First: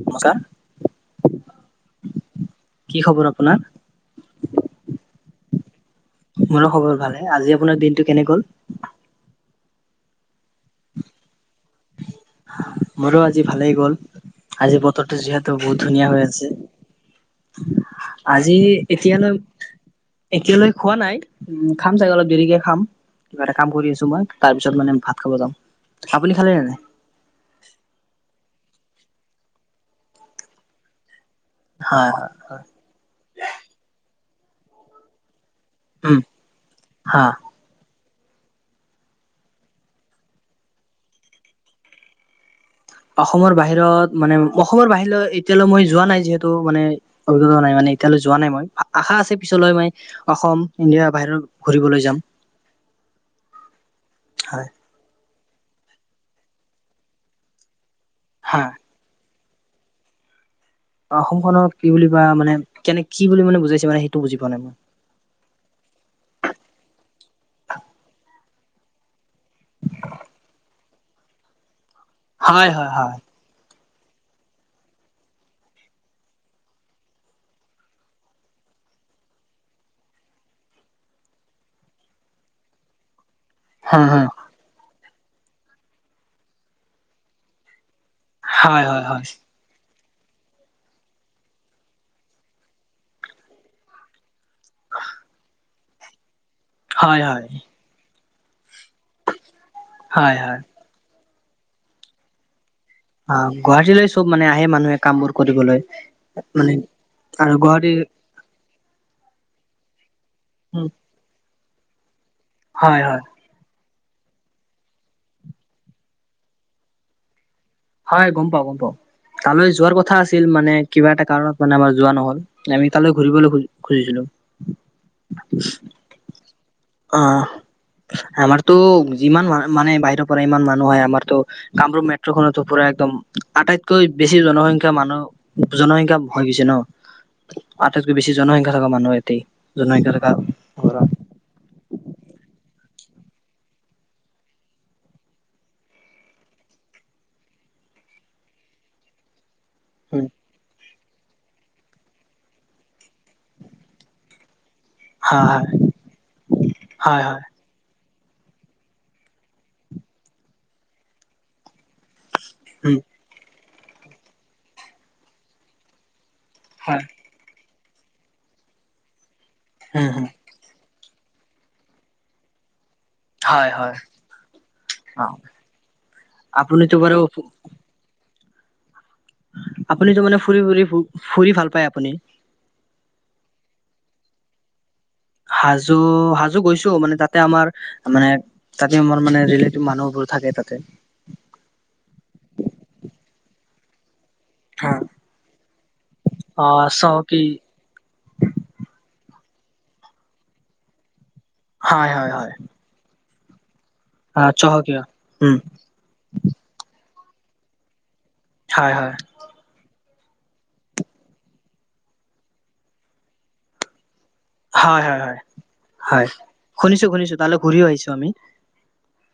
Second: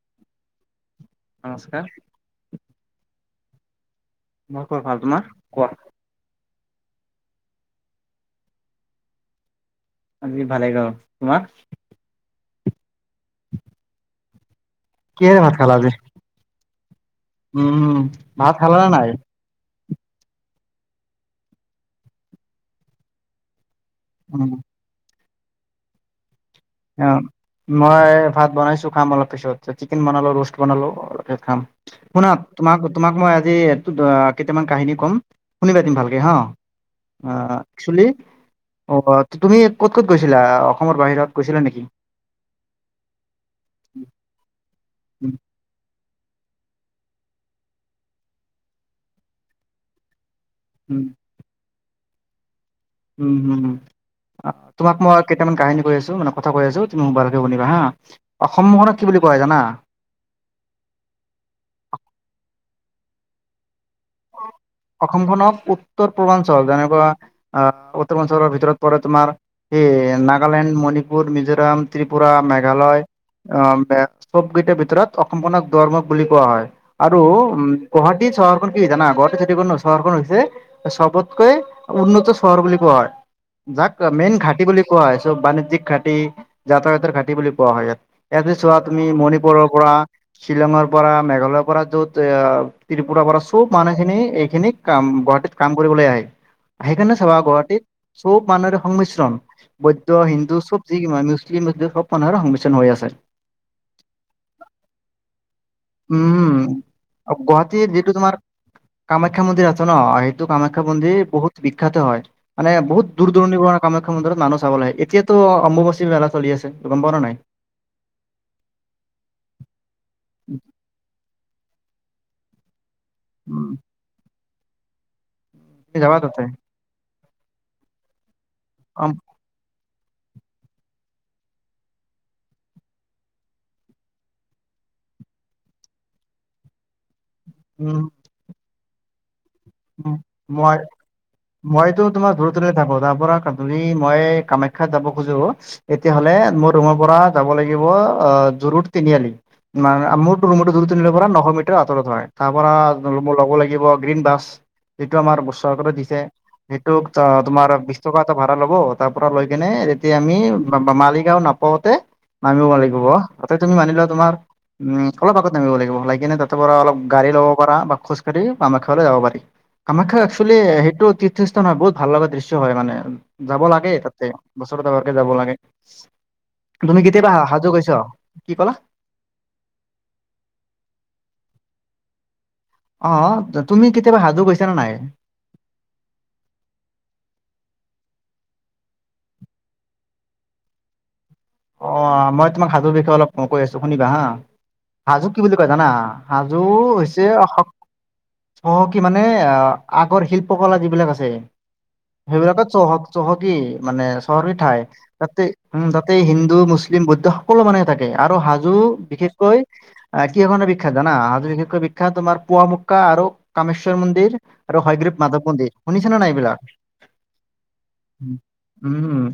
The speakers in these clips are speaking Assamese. নমস্কাৰ নমস্কাৰ কি খবৰ আপোনাৰ? মই কত ভাল। তোমাৰ কোৱা? মোৰ খবৰ ভালে। আজি আপোনাৰ দিনটো কেনে গ'ল? আজি ভালে গাঁও। তোমাৰ? মোৰো আজি ভালেই গ'ল। আজি বতৰটো কিহেৰে যিহেতু ভাত খালা বহুত আজি ধুনীয়া হৈ আছে। উম ভাত আজি খালা নে নাই এতিয়া নো একতিয়ালৈ খোৱা নাই উম খাম চাগে অলপ দেৰিকে খাম কিবা এটা কাম কৰি আছ। মই উম তাৰ পিছত মানে ভাত খাব যাম আপুনি। খালে নে নাই? অ মই ভাত বনাইছো খাম অলপ পিছত চিকেন বনালো, ৰোষ্ট বনালো, অলপ খাম হয় শুনা হয় তোমাক তোমাক মই আজি এই কেইটামান কাহিনী ক'ম শুনি পাতিম উম ভালকৈ হাঁ হা। একচলি। আহ তুমি ক'ত ক'ত গৈছিলা অসমৰ বাহিৰত গৈছিলা নেকি? অসমৰ বাহিৰত মানে অসমৰ বাহিৰত এতিয়ালৈ মই যোৱা নাই যিহেতু। মানে অভিজ্ঞতা নাই মানে এতিয়ালৈ যোৱা নাই মই আশা আছে পিছলৈ মান। অসম উম ইণ্ডিয়া বাহিৰত ঘূৰিবলৈ যাম। উম হম হয় তোমাক মই কেইটামান কাহিনী ক'ই আছো মানে কথা কৈ আছো তুমি ভালকেসোনিবা হা হা। অসমখনক কি বুলি। কোৱা হয় যানা? অসমখনক কি বুলি বা মানে কেনে কি বুলি মানে বুজাইছে মানে। বুজি পোৱা নাই মই। অসমখনক উত্তৰ পূৰ্বাঞ্চল যেনেকুৱা আহ উত্তৰ পূৰ্বাঞ্চলৰ। ভৰত পৰে তোমাৰ এই নাগালেণ্ড, মণিপুৰ, মিজোৰাম,। ত্ৰিপুৰা, হয় হয় মেঘালয়,। হয়। সব গীতৰ ভিতৰত অসমখনক ধৰ্মক বুলি কোৱা হয় আৰু উ গুৱাহাটী চহৰখন জানা ঘৰ চ চহৰখন হৈছে চবতকৈ উন্নত চহৰ বুলি কোৱা হয়। যাক হয় হয়। মেইন ঘাটি বুলি কোৱা হয়। চব বাণিজ্যিক ঘাটি, যাতায়াতৰ ঘাটি বুলি কোৱা হয়। ইয়াত ই চোৱা হয় হয় তুমি হয়। মণিপুৰৰ পৰা, শ্বিলঙৰ পৰা, মেঘালয়ৰ পৰা, য'ত ত্ৰিপুৰাৰ পৰা চব মানুহখিনি খিনিক ক গুৱাহাটীত কাম কৰিবলৈ আহে সেইকাৰণে হয় চাবা হয় গুৱাহাটীত চব মানুহৰে সংমিশ্ৰণ বৈদ্ধ, হয় হিন্দু হয়। চব যি মুছলিম সব মানুহে সংমিশ্ৰণ। হৈ আছে। অঁ গুৱাহাটীলৈ চব মানে আহে মানুহে কাম বোৰ কৰিবলৈ উম, মানে গুৱাহাটীৰ যিটো তোমাৰ কামাখ্যা মন্দিৰ আছে ন সটো কামাখ্যা মন্দিৰ বহুত বিখ্যাত হয়। মান হয় বহুত হয় দূৰ দূৰণিৰৰণ পৰা কামাখ্যা মন্দিৰত মানুহ চাব আহে এতিয়াতো অম্বুবচী মেলা চলিআছে গ'ম পাও নাই? হয় গম পাও গম পাও তালৈ যোৱাৰ কথা আছিল মানে কিবা এটা কাৰণত মানে আমাৰ যোৱা নহল আমি তালৈ ঘূবলৈ উম, খুজিছিলো যাবা তাতে। অঁ আমাৰতো অ যিমান মা মানে বাহিৰৰ পৰা ইমান মানুহ হয় আমাৰতো কামৰূপ মেট্ৰ' খনত পুৰা একদম আটাইতকৈ বেছি জনসংখ্যা মানুহ জনসংখ্যা হৈ গৈছে ন আটাইতকৈ বেছি জনসংখ্যা থকা মানুহ এতেই উ মই মইতো তোমাৰ দূৰে দূৰে থাকো তাৰ পৰা যদি মই কামাখ্যাত যাব খোজো তেতিয়া হলে মোৰ ৰুমৰ পৰা যাব লাগিব জৰুড তিনিআলি মান উম মোৰতো ৰুমত দূৰতত নিল পৰা নশ মিটাৰ আঁতৰত হয় তাৰ পৰাৰা ল'ব লাগিব গ্ৰীণ বাছ সেইটো আমাৰ হয় [unintelligible] দিছে সেইটোক হয় হয় হয় তোমাৰ চকা এটা ভাড়া ল'ব তাৰ পৰা লৈ কেনে তেতিয়া আমি মালিগাও নাপাওতে নামিব উম লাগিব তাতে তুমি মানিলা তোমাৰ উম অলপ আগত নামিব লাগিব [unintelligible] তাৰ পৰা অলপ হয় গাড়ী লব পাৰা বা খোজ কাঢ়ি কামাখ্যা লৈ যাব পাৰি উম কামাখ্যা হম একচুৱেলি হেই টো তীৰ্থস্থান বহুত ভাল লগা দৃশ্য হয় মানে যাব হয় লাগে হয় তাতে বছৰত এবাৰকে অ যাব লাগে আপুনিতো তুমি বাৰু কেতিয়াবা হাজু গৈছ কি কলা আপুনিতো মানে ফুৰি ফুৰি ফ ফুৰি ভাল পায় আপুনি অ তুমি কেতিয়াবা হাজু গৈছা নে নাই হাজো হাজো গৈছো মানে তাতে আমাৰ মানে তাতে আমাৰ মানে ৰিলেটিভ মানুহবোৰ থাকে তাতে অ মই তোমাক সাজুৰ বিষয়ে অলপ কৈ আছো শুনিবা হা হা হাজো কি বুলি কয় জানা হাজো অ হৈছে চহকী অসম [unintelligible] আগৰ শিল্পকলা যিবিলাক আছে হয় হয় হয় সেইবিলাকত চহক চহকী মানে আহ চহৰী ঠাই চহকীয় তাতে উম তাতে হিন্দু মুছলিম বৌদ্ধ সকলো মানুহে থাকে আৰু হাজো হয় হয় বিশেষকৈ আহ কিহৰ কাৰণে বিখ্যাত জানা বিশেষকৈ বিখ্যাত তোমাৰ পুৱামু্কাা আৰু কামেশ্বৰ মন্দিৰ আৰু হয় হয়গ্ৰীব হয় হয় মাধৱ মন্দিৰ শুনিছানে হয় নাই এইবিলাক শুনিছো শুনিছো তালৈ ঘূৰিও আহিছো আমি উম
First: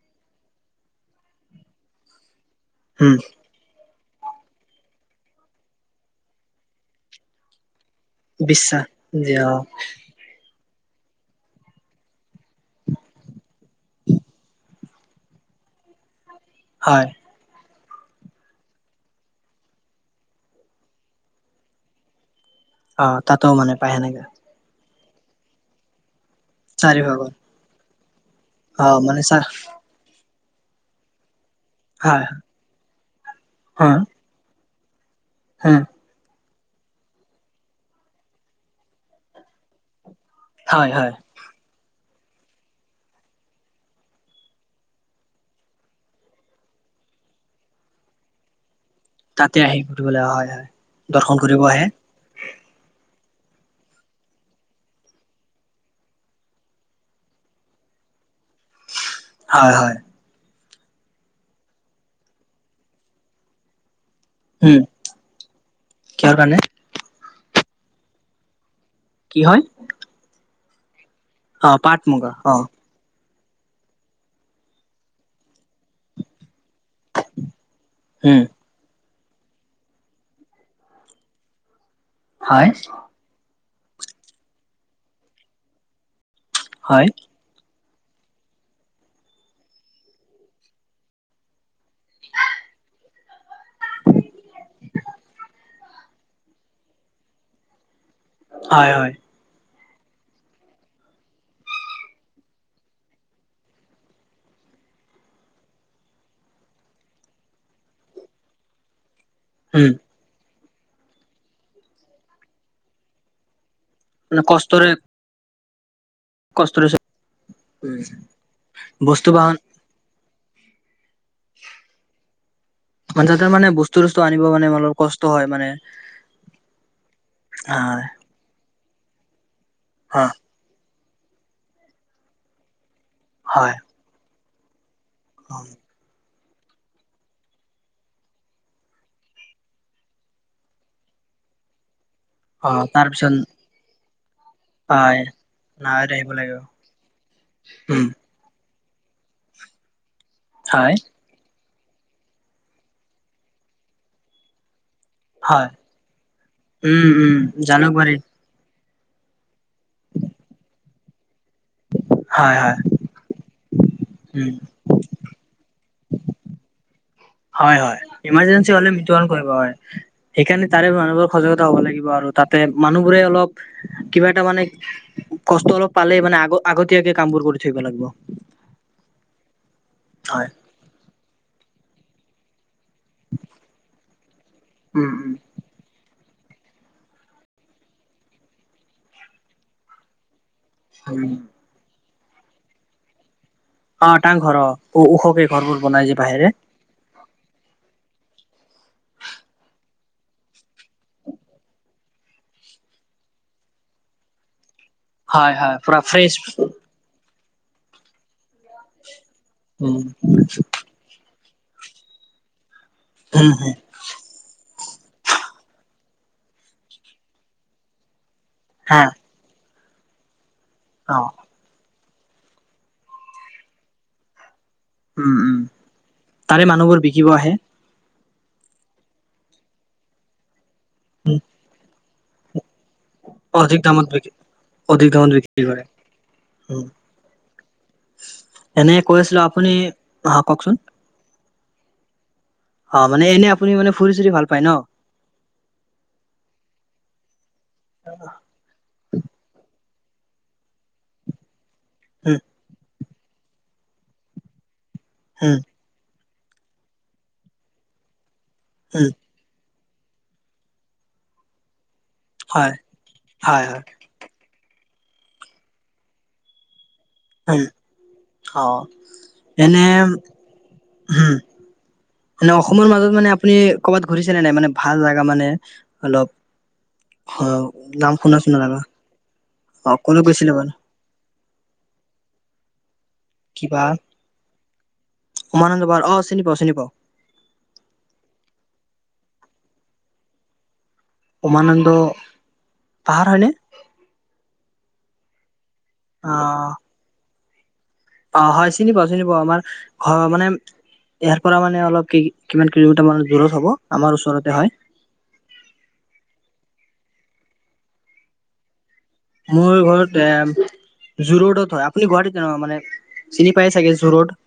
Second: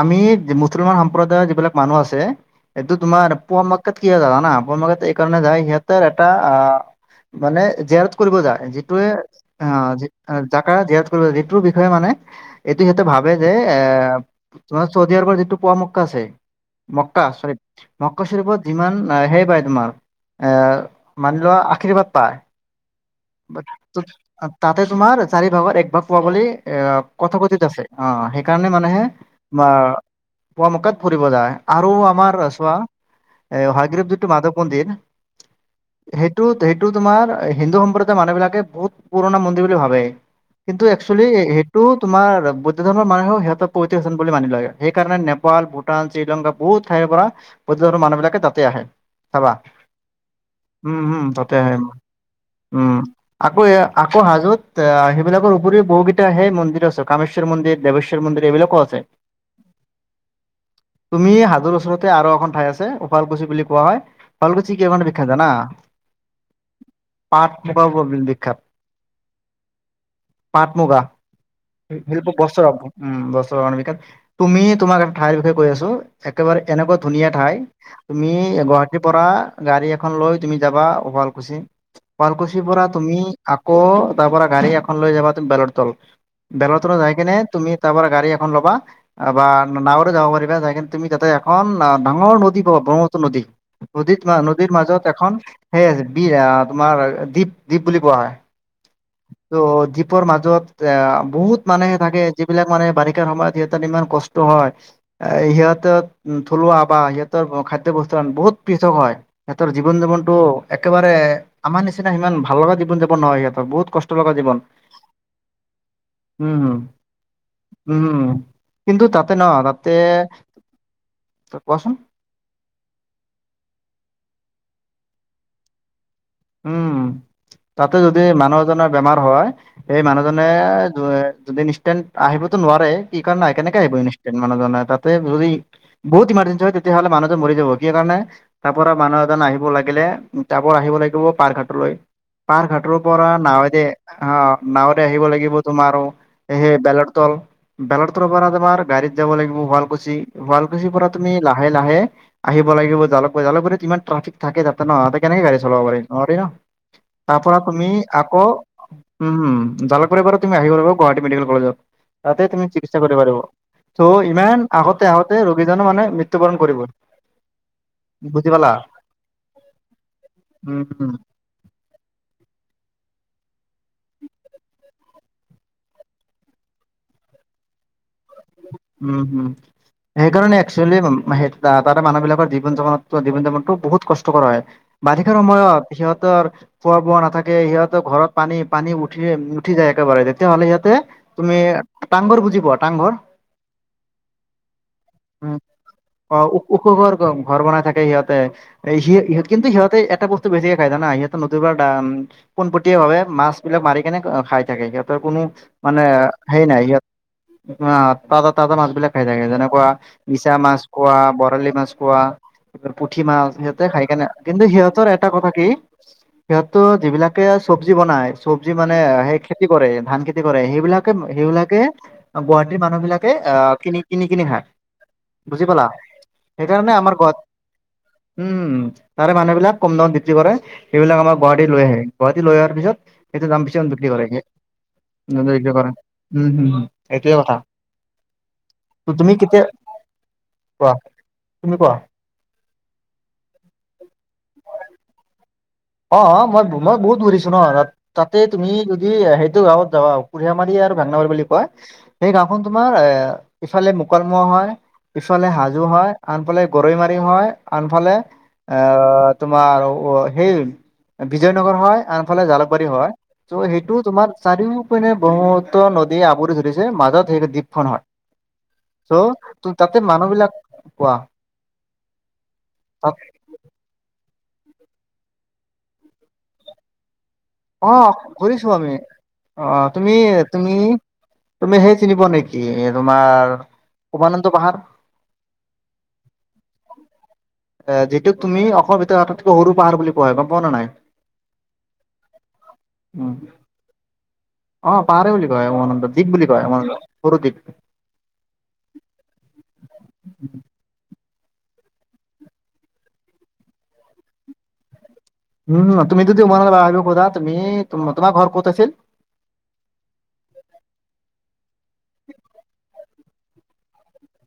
আমি মুছলমান সম্প্ৰদায়ৰ যিবিলাক মানুহ আছে এইটো উম তোমাৰ পুৱ ম [unintelligible] কি হয় জানা ন এই কাৰণে যায় সিহঁতৰ এটা আহ মানে [unintelligible] দিয়াৰ কৰিব যায় বিশ্বাস যিটোৱে যে অ এ অ যাক মক্কা ধ্যান কৰো যিটোৰ বিষয়ে মানে এইটো সিহঁতে ভাবে যে এ তোমাৰ চৌদিয়াৰ পৰা যিটো পোৱা ম কছে হয় মক্কা চৰি মক্কা চৰি পৰা যিমান আহে যায় তোমাৰ এ মানি লোৱা আশীৰ্বাদ পায় অ তাতো মানে পায় সেনেকে ত তোমাৰ চাৰি ভাগত এক ভাগ পোৱা বুলি চাৰি ভাগত কথা কথিত আছে অ কাৰণে অ মানুহে মানে চা বা পুৱ মকাত ফুৰিব যায় আৰু হয় আমাৰ চোৱা এাগ্ৰীৱ যিটো মাধৱ মন্দিৰ [unintelligible] হা সেটো সেইটো তোমাৰ হিন্দু সম্প্ৰদায়ৰ মানুহ বিলাকে বহুত পুৰণা মন্দিৰ বুলি ভাবে কিন্তু হয় হয় একচুৱেলি সেইটো তোমাৰ বুদ্ধ ধৰ্মৰ মানুহেও সিহঁত [unintelligible] মানি লয় সেইকাৰণে নেপাল ভূটান শ্ৰীলংকা বহুত ঠাইৰ পৰা গুজৰাটৰ মানুহবিলাকে তাতে আহে [unintelligible] চাবা তাতে আহি ঘুৰিবলৈ হয় হয় উম হম দৰ্শন তাতে কৰিব হয় আহে উম আকৌ এ আকৌ হাজোত সেইবিলাকৰ উপৰিও বহুকেইটাহে মন্দিৰ আছে কামেশ্বৰ মন্দিৰ দেৱেশ্বৰ মন্দিৰ এইবিলাক কত আছে হয় হয় তুমি হাজৰ ওচৰতে আৰু এখন ঠাই আছে শোফালকুছি বুলি কোৱা হয় [unintelligible] শুৱালকুছি উম কিহৰ কাৰণে বিখ্যাত জানা কিহৰ কাৰণে পাট মুগাৰ কাৰণে বিখ্যাত কি হয় পাট মুগা অ পাট শিল্প মুগা অ বস্ত্ৰ উম ব ত অনামিকা তুমি তোমাক এটা ঠাইৰ বিষয়ে কৈ আছো একেবাৰে এনেকুৱা ধুনীয়া ঠাই তুমি উম গুৱাহাটী পৰা গাড়ী এখন লৈ তুমি যাবা শুৱালকুছি শুৱালকুছিৰ হয় পৰা তুমি আকৌ তাৰ পৰাৰা গাড়ী এখন লৈ যাবা তুম বেল তল বেল তল হয় যাই কিনে তুমি তাৰপৰা গড়ী এখন ল'বা বা নাৱৰে যাব পাৰিবা য কি তুমি তাতে এখন অঁ ডাঙৰ নদী পাবা ব্ৰহ্মপুত্ৰ নদী নদীত নদীত মাজত এখন কি আমাৰ দি। বুলি কোৱা হয় হয় হয় ত মাজত এ বহুত মানুহে থাকে যিবিলাক মানে বাৰিষাৰ সময়ত সিহ ইমান কষ্ট হয় এ সিহঁতৰ থলুৱা বা সিহঁতৰ খাদ্য বস্ত বহুত পৃথক হয় সিহঁতৰ উম জীৱন জীৱনটো একেবাৰে আমাৰ নিচিনা সিমান ভাল লগা জীৱন জাপন নহয় সিহঁতৰ বহুত কষ্টকৰ মানে জীৱন কষ্টৰে উম কষ্টৰে হম উম। কিন্ত বস্তু তাতে ন বাহন তাতে কোৱাচোন। যাতেৰ মানে বস্তু চস্তু আনিব মানে অলপ কষ্ট হয় মানে। উম অ তাতে যদি মানুহ এজনৰ বেমাৰ হয় এই মানুহজনে যদি ইনষ্টেণ্ট আহিবতো নোৱাৰে কি কাৰণ নাই হয় কেনেকে আহিব ইনষ্টেণ্ট মানুহজনে তাত। তে তদি বহুত মাৰে তেতিয়াহলে মানুহজন মৰি যাব কি কাৰণে তাৰ পৰা মানুহ এজন আহিব লাগিলে তাৰ পৰা আহিব লাগিল। পাৰঘাটলৈ। পাৰ্ক অ ঘাটোৰ পৰা তাৰপিছত নাৱতে অ নাৱৰে হয় আহিব লাগিব তোমাৰ নাৱত আহিব লাগিব সেই বলেত। বেল উম তৰ পৰা তমাৰ গাড়ীত যাব লাগিব শুৱালকুছি শুৱালকুছিৰ হয় পৰা তুমি লাহ লাহে লাহে আহিব লাগিব য জালকক ইমান ট্ৰফিক থাকে তাতে নহতে কেনেকে গাডী হয় চলাব পাৰি নোৱাৰি ন উম উম তাৰ পৰা তুমি জালুকবাৰী আকৌ উম উম জালকব বাৰু তুমি আহি গলা বাৰু গুৱাহাটী মেডিকেল কলেজত তাতে হয় তুমি হয় চিকিৎসা কৰিব পাৰিব ত' উম ইমান আগতে আগতে ৰোগীজনো মানে [unintelligible] মৃত্যুবৰণ কৰিব হয় হয় বুজি ইমাৰ্জেঞ্চি পালা। হলে মৃত্যু বৰন কৰিব হয় সেইকাৰ উম তাৰে [unintelligible] উম মানুহবোৰ সজাগতা হ'ব লাগিব আৰু তাতে মানুহবোৰে অলপ কিবা এটা মানে কষ্ট অলপ পালেই মানে আগ আগতীয়াকে কাম বোৰ কৰি থাকিব লাগিব [unintelligible] উম হম হয় সেইকাৰণে একচুৱেলি মি তাত [unintelligible] তাৰে মানুহ বিলাকৰ জীৱন যাপনত জীৱন যাপনটো বহু কষ্ট কৰা হয় উম উম বাৰিষাৰ সময়ত সিহত [unintelligible] সহ খোৱা বোৱা নাথাকে সিহঁতৰ ঘৰত পানী পানী উঠি উঠি যায় একেবাৰে [unintelligible] তেতিয়াহ'লে ইয়াতে উম তুমি টাংঘৰ বুজি পোৱা টাংঘৰ [unintelligible] অ তাৰ ঘৰ ওখকে উ ঘৰবোৰ বনাই যে অ বাহিৰে ওখ ঘৰ ঘৰ বনাই থাকে সিহঁত [unintelligible] সিহঁত কিন্তু সিহঁতে এটা বস্তু বেছিকে খায় জানা সিহত নুনবাৰ পোনপটীয়া ভাৱে [unintelligible] মাছ বিলাক মাৰি কেনে খাই থাকে সিহঁতৰ কোনো হয় হয় পুৰা মানে ফ্ৰেছ সেই নাই ইহত ত [unintelligible] তা মাছ বিলাক খাই থাকে যেনেকুৱা উম মিছা মাছ কোৱা বৰালি মাছ কোৱা [unintelligible] পুঠি মাছ সিহঁতে খাই কেনে কিন্তু সিহঁত চবৰে এটা কথা কি সিহঁতো যিবিলাকে চব্জি বনাই চব্জি মানে হা সেই খে খেতি কৰে ধান খেতি কৰে সেইবিলাকে অ সেইবিলাকে গুৱাহাটীৰ মানুহ বিলাক কে অহ কিনি কিনি খায উম উম বুজি পালা তাৰে সেইকাৰণে মানুহবোৰ আমাৰ বিকিব গুৱা আহে উম তাৰে মানুহবিলাক কম দাম বিক্ৰী কৰে সেইবিলাক আমাৰ গুৱাহাটীত লৈ আহে গুৱাহাটী লৈ অহাৰ পিছত এইটো দাম [unintelligible] পিছে অধিক দামত বিকি অধিক দামত বিক্ৰী কৰে কৰে কৰেম হম উম এইটোয়ে কথা এনে কৈ তুমি আছিলো কেতিয়া আপুনি আহ কওঁকচোন কোৱা, তুমি কোৱা অ মানে এনে আপুনি মানে ফুৰি চুৰি ভাল পায় ন অ অ মই মই বহুত ঘূৰিছো ন তাতে তুমি যদি সেইটো গাঁৱত যাওঁ কুঢ়িয় মাৰি আৰু বাংলা বাৰী বুলি কয় সেই উম গাঁওখন তোমাৰ এ ইফালে মুকলমোৱা হয় ইফালে উম হাজো হয় আনফালে গৈৰৈ মাৰি হয় আনফালে উম আহ তোমাৰ সেই বিজয় নগৰ হয়, আনফালে জালুকবাৰী হয়। হয় ত' হয় সেইটো তোমাৰ চাৰিও নে বহুতো নদী আৱৰি ধৰিছে, মাজত সেই উম দ্বীপখন হয়। অ চ', তো এনে তাতে মানুহ বিলাক, কোৱা মানে অসমৰ মাজত তাত মানে আপুনি কৰবাত ঘুৰি নাই মানে ভাল জাগা মানে, অলপ অ নাম অ', শুনা শুনা ঘুৰিছো জাগা আমি। অ', কলৈ গৈছিলে বাৰু তুমি-তুমি-তুমি সেই চিনি পোৱা নেকি? তোমাৰ কিবা উমানন্দ পাহাৰ উমানন্দ পাহাৰ অ চিনি পাওঁ চিনি পাওঁ এ যিটোক তুমি অসমৰ ভিতৰত আটাইতকৈ সৰু পাহাৰ বুলি কোৱা হয়। গম পোৱা না নাই? উমানন্দ, উম পাহাৰ হয়নে? অ পাহাৰে বুলি কয় উমানন্দ, দ্বীপ বুলি কয় অ উমানন্দ সৰু দ্বীপ অ', হয় চিনি পাও, চিনি পাও। আমাৰ ঘৰৰ মানে ইয়াৰ পৰা মানে অলপ কি কিমান কিলোমিটাৰ মানৰ দূৰত হ'ব, আমাৰ ওচৰতে হয়। উম তুমিটো দি মানলৈ আহা যোৱা কৰা তুমি, তোমাৰ ঘৰ ক'ত আছিল? মোৰ ঘৰত এয়া জো ৰোডত হয়, আপুনি গুৱাহাটীত আ মানে চিনি পাই চাগে জো ৰড?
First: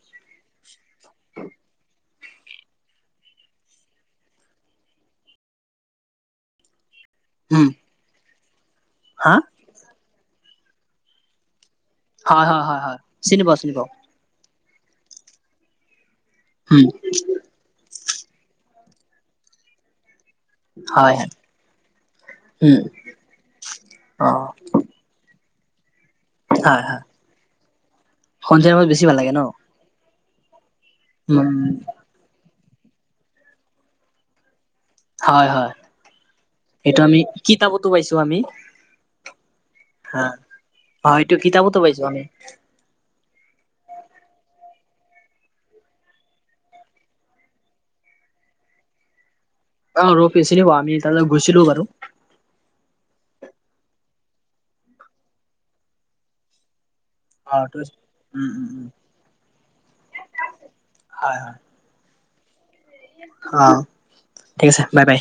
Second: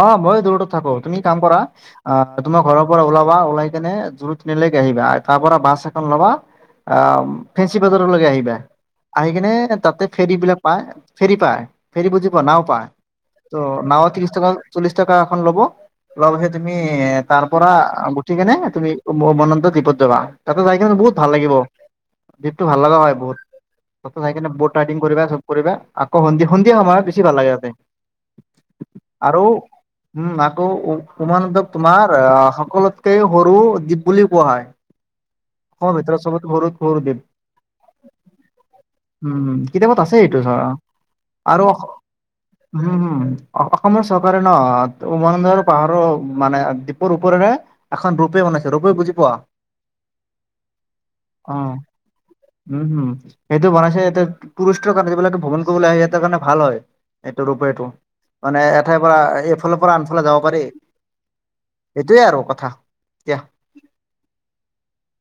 অ', ময়ো জো ৰডত থাকো। তুমি কাম কৰা আ তুমাৰ ঘৰৰ পৰা ওলাবা, ওলাই কেনে জো ৰড তিনিলৈকে আহিবা। তাৰ পৰা বাছ এখন ল'বা আ', উম ফেঞ্চি বজাৰলৈকে আহিবা, আহি হা কিনে তাতে ফেৰী বিলাক পায় ফেৰী পায়, ফেৰী বুজি পোৱা? হয় নাও হয় হয় পায়। হয় চিনি পাও চিনি পাও ত' চল্লিশ টকা এখন লব, লোৱা পিছত তুমি উম তাৰ পৰা ঠিকেনে তুমি উমানন্দ দ্বীপত যাবা, তাতে যাই কেনে বহুত হয় হয় ভাল লাগিব। দ্বীপটো ভাল উম লাগা হয় বহুত। তাতে অ জাই কিনে বট ৰাইডিং কৰিবা চব কৰিবা। আকৌ সন্ধি-সন্ধিয়া সময় বেছি ভাল লাগে দেই। সন্ধিয়াৰ সময়ত বেছি ভাল লাগে ন? উম, আকৌ উ-উমানন্দ উম তোমাৰ আহ সকলোতকে সৰু দ্বীপ বুলি কোৱা হয়। হয়, হয়। অসমৰ ভিতৰত চবতকে সৰু সৰু এইটো দ্বীপ আমি কিতাপতো পাইছো আমি। উম, কিতাপত আছে হা এইটো ধৰ অ হয় এইটো আৰু কিতাপতো আস, পাইছো আমি হম হম অসমৰ চৰকাৰে ন উমানন্দ পাহাৰৰ মানে দ্বীপৰ ওপৰৰে, এখন ৰপ ৱে ব ৰ্প ৱে বুজি পোৱা? অ', ৰপ ৱে চিনি পাও, আমি তাৰলৈ অ গুছিলোও বাৰু। উম হম সেইটো বনাইছে ইয়াতে টুৰিষ্টৰ কাৰণে। যিবিলাকে ভ্ৰমণ কৰিবলৈ আহে ইহঁতৰ কাৰণে ভাল হয় এইটো অ ৰপৱেটো। উম মানে উম উম এঠাইৰ পৰা, এইফালৰ পৰা আনফালে যাব পাৰি, হয় হয় সেইটোৱে আৰু কথা। এতিয়া অ', ঠিক আছে। বাই, বাই।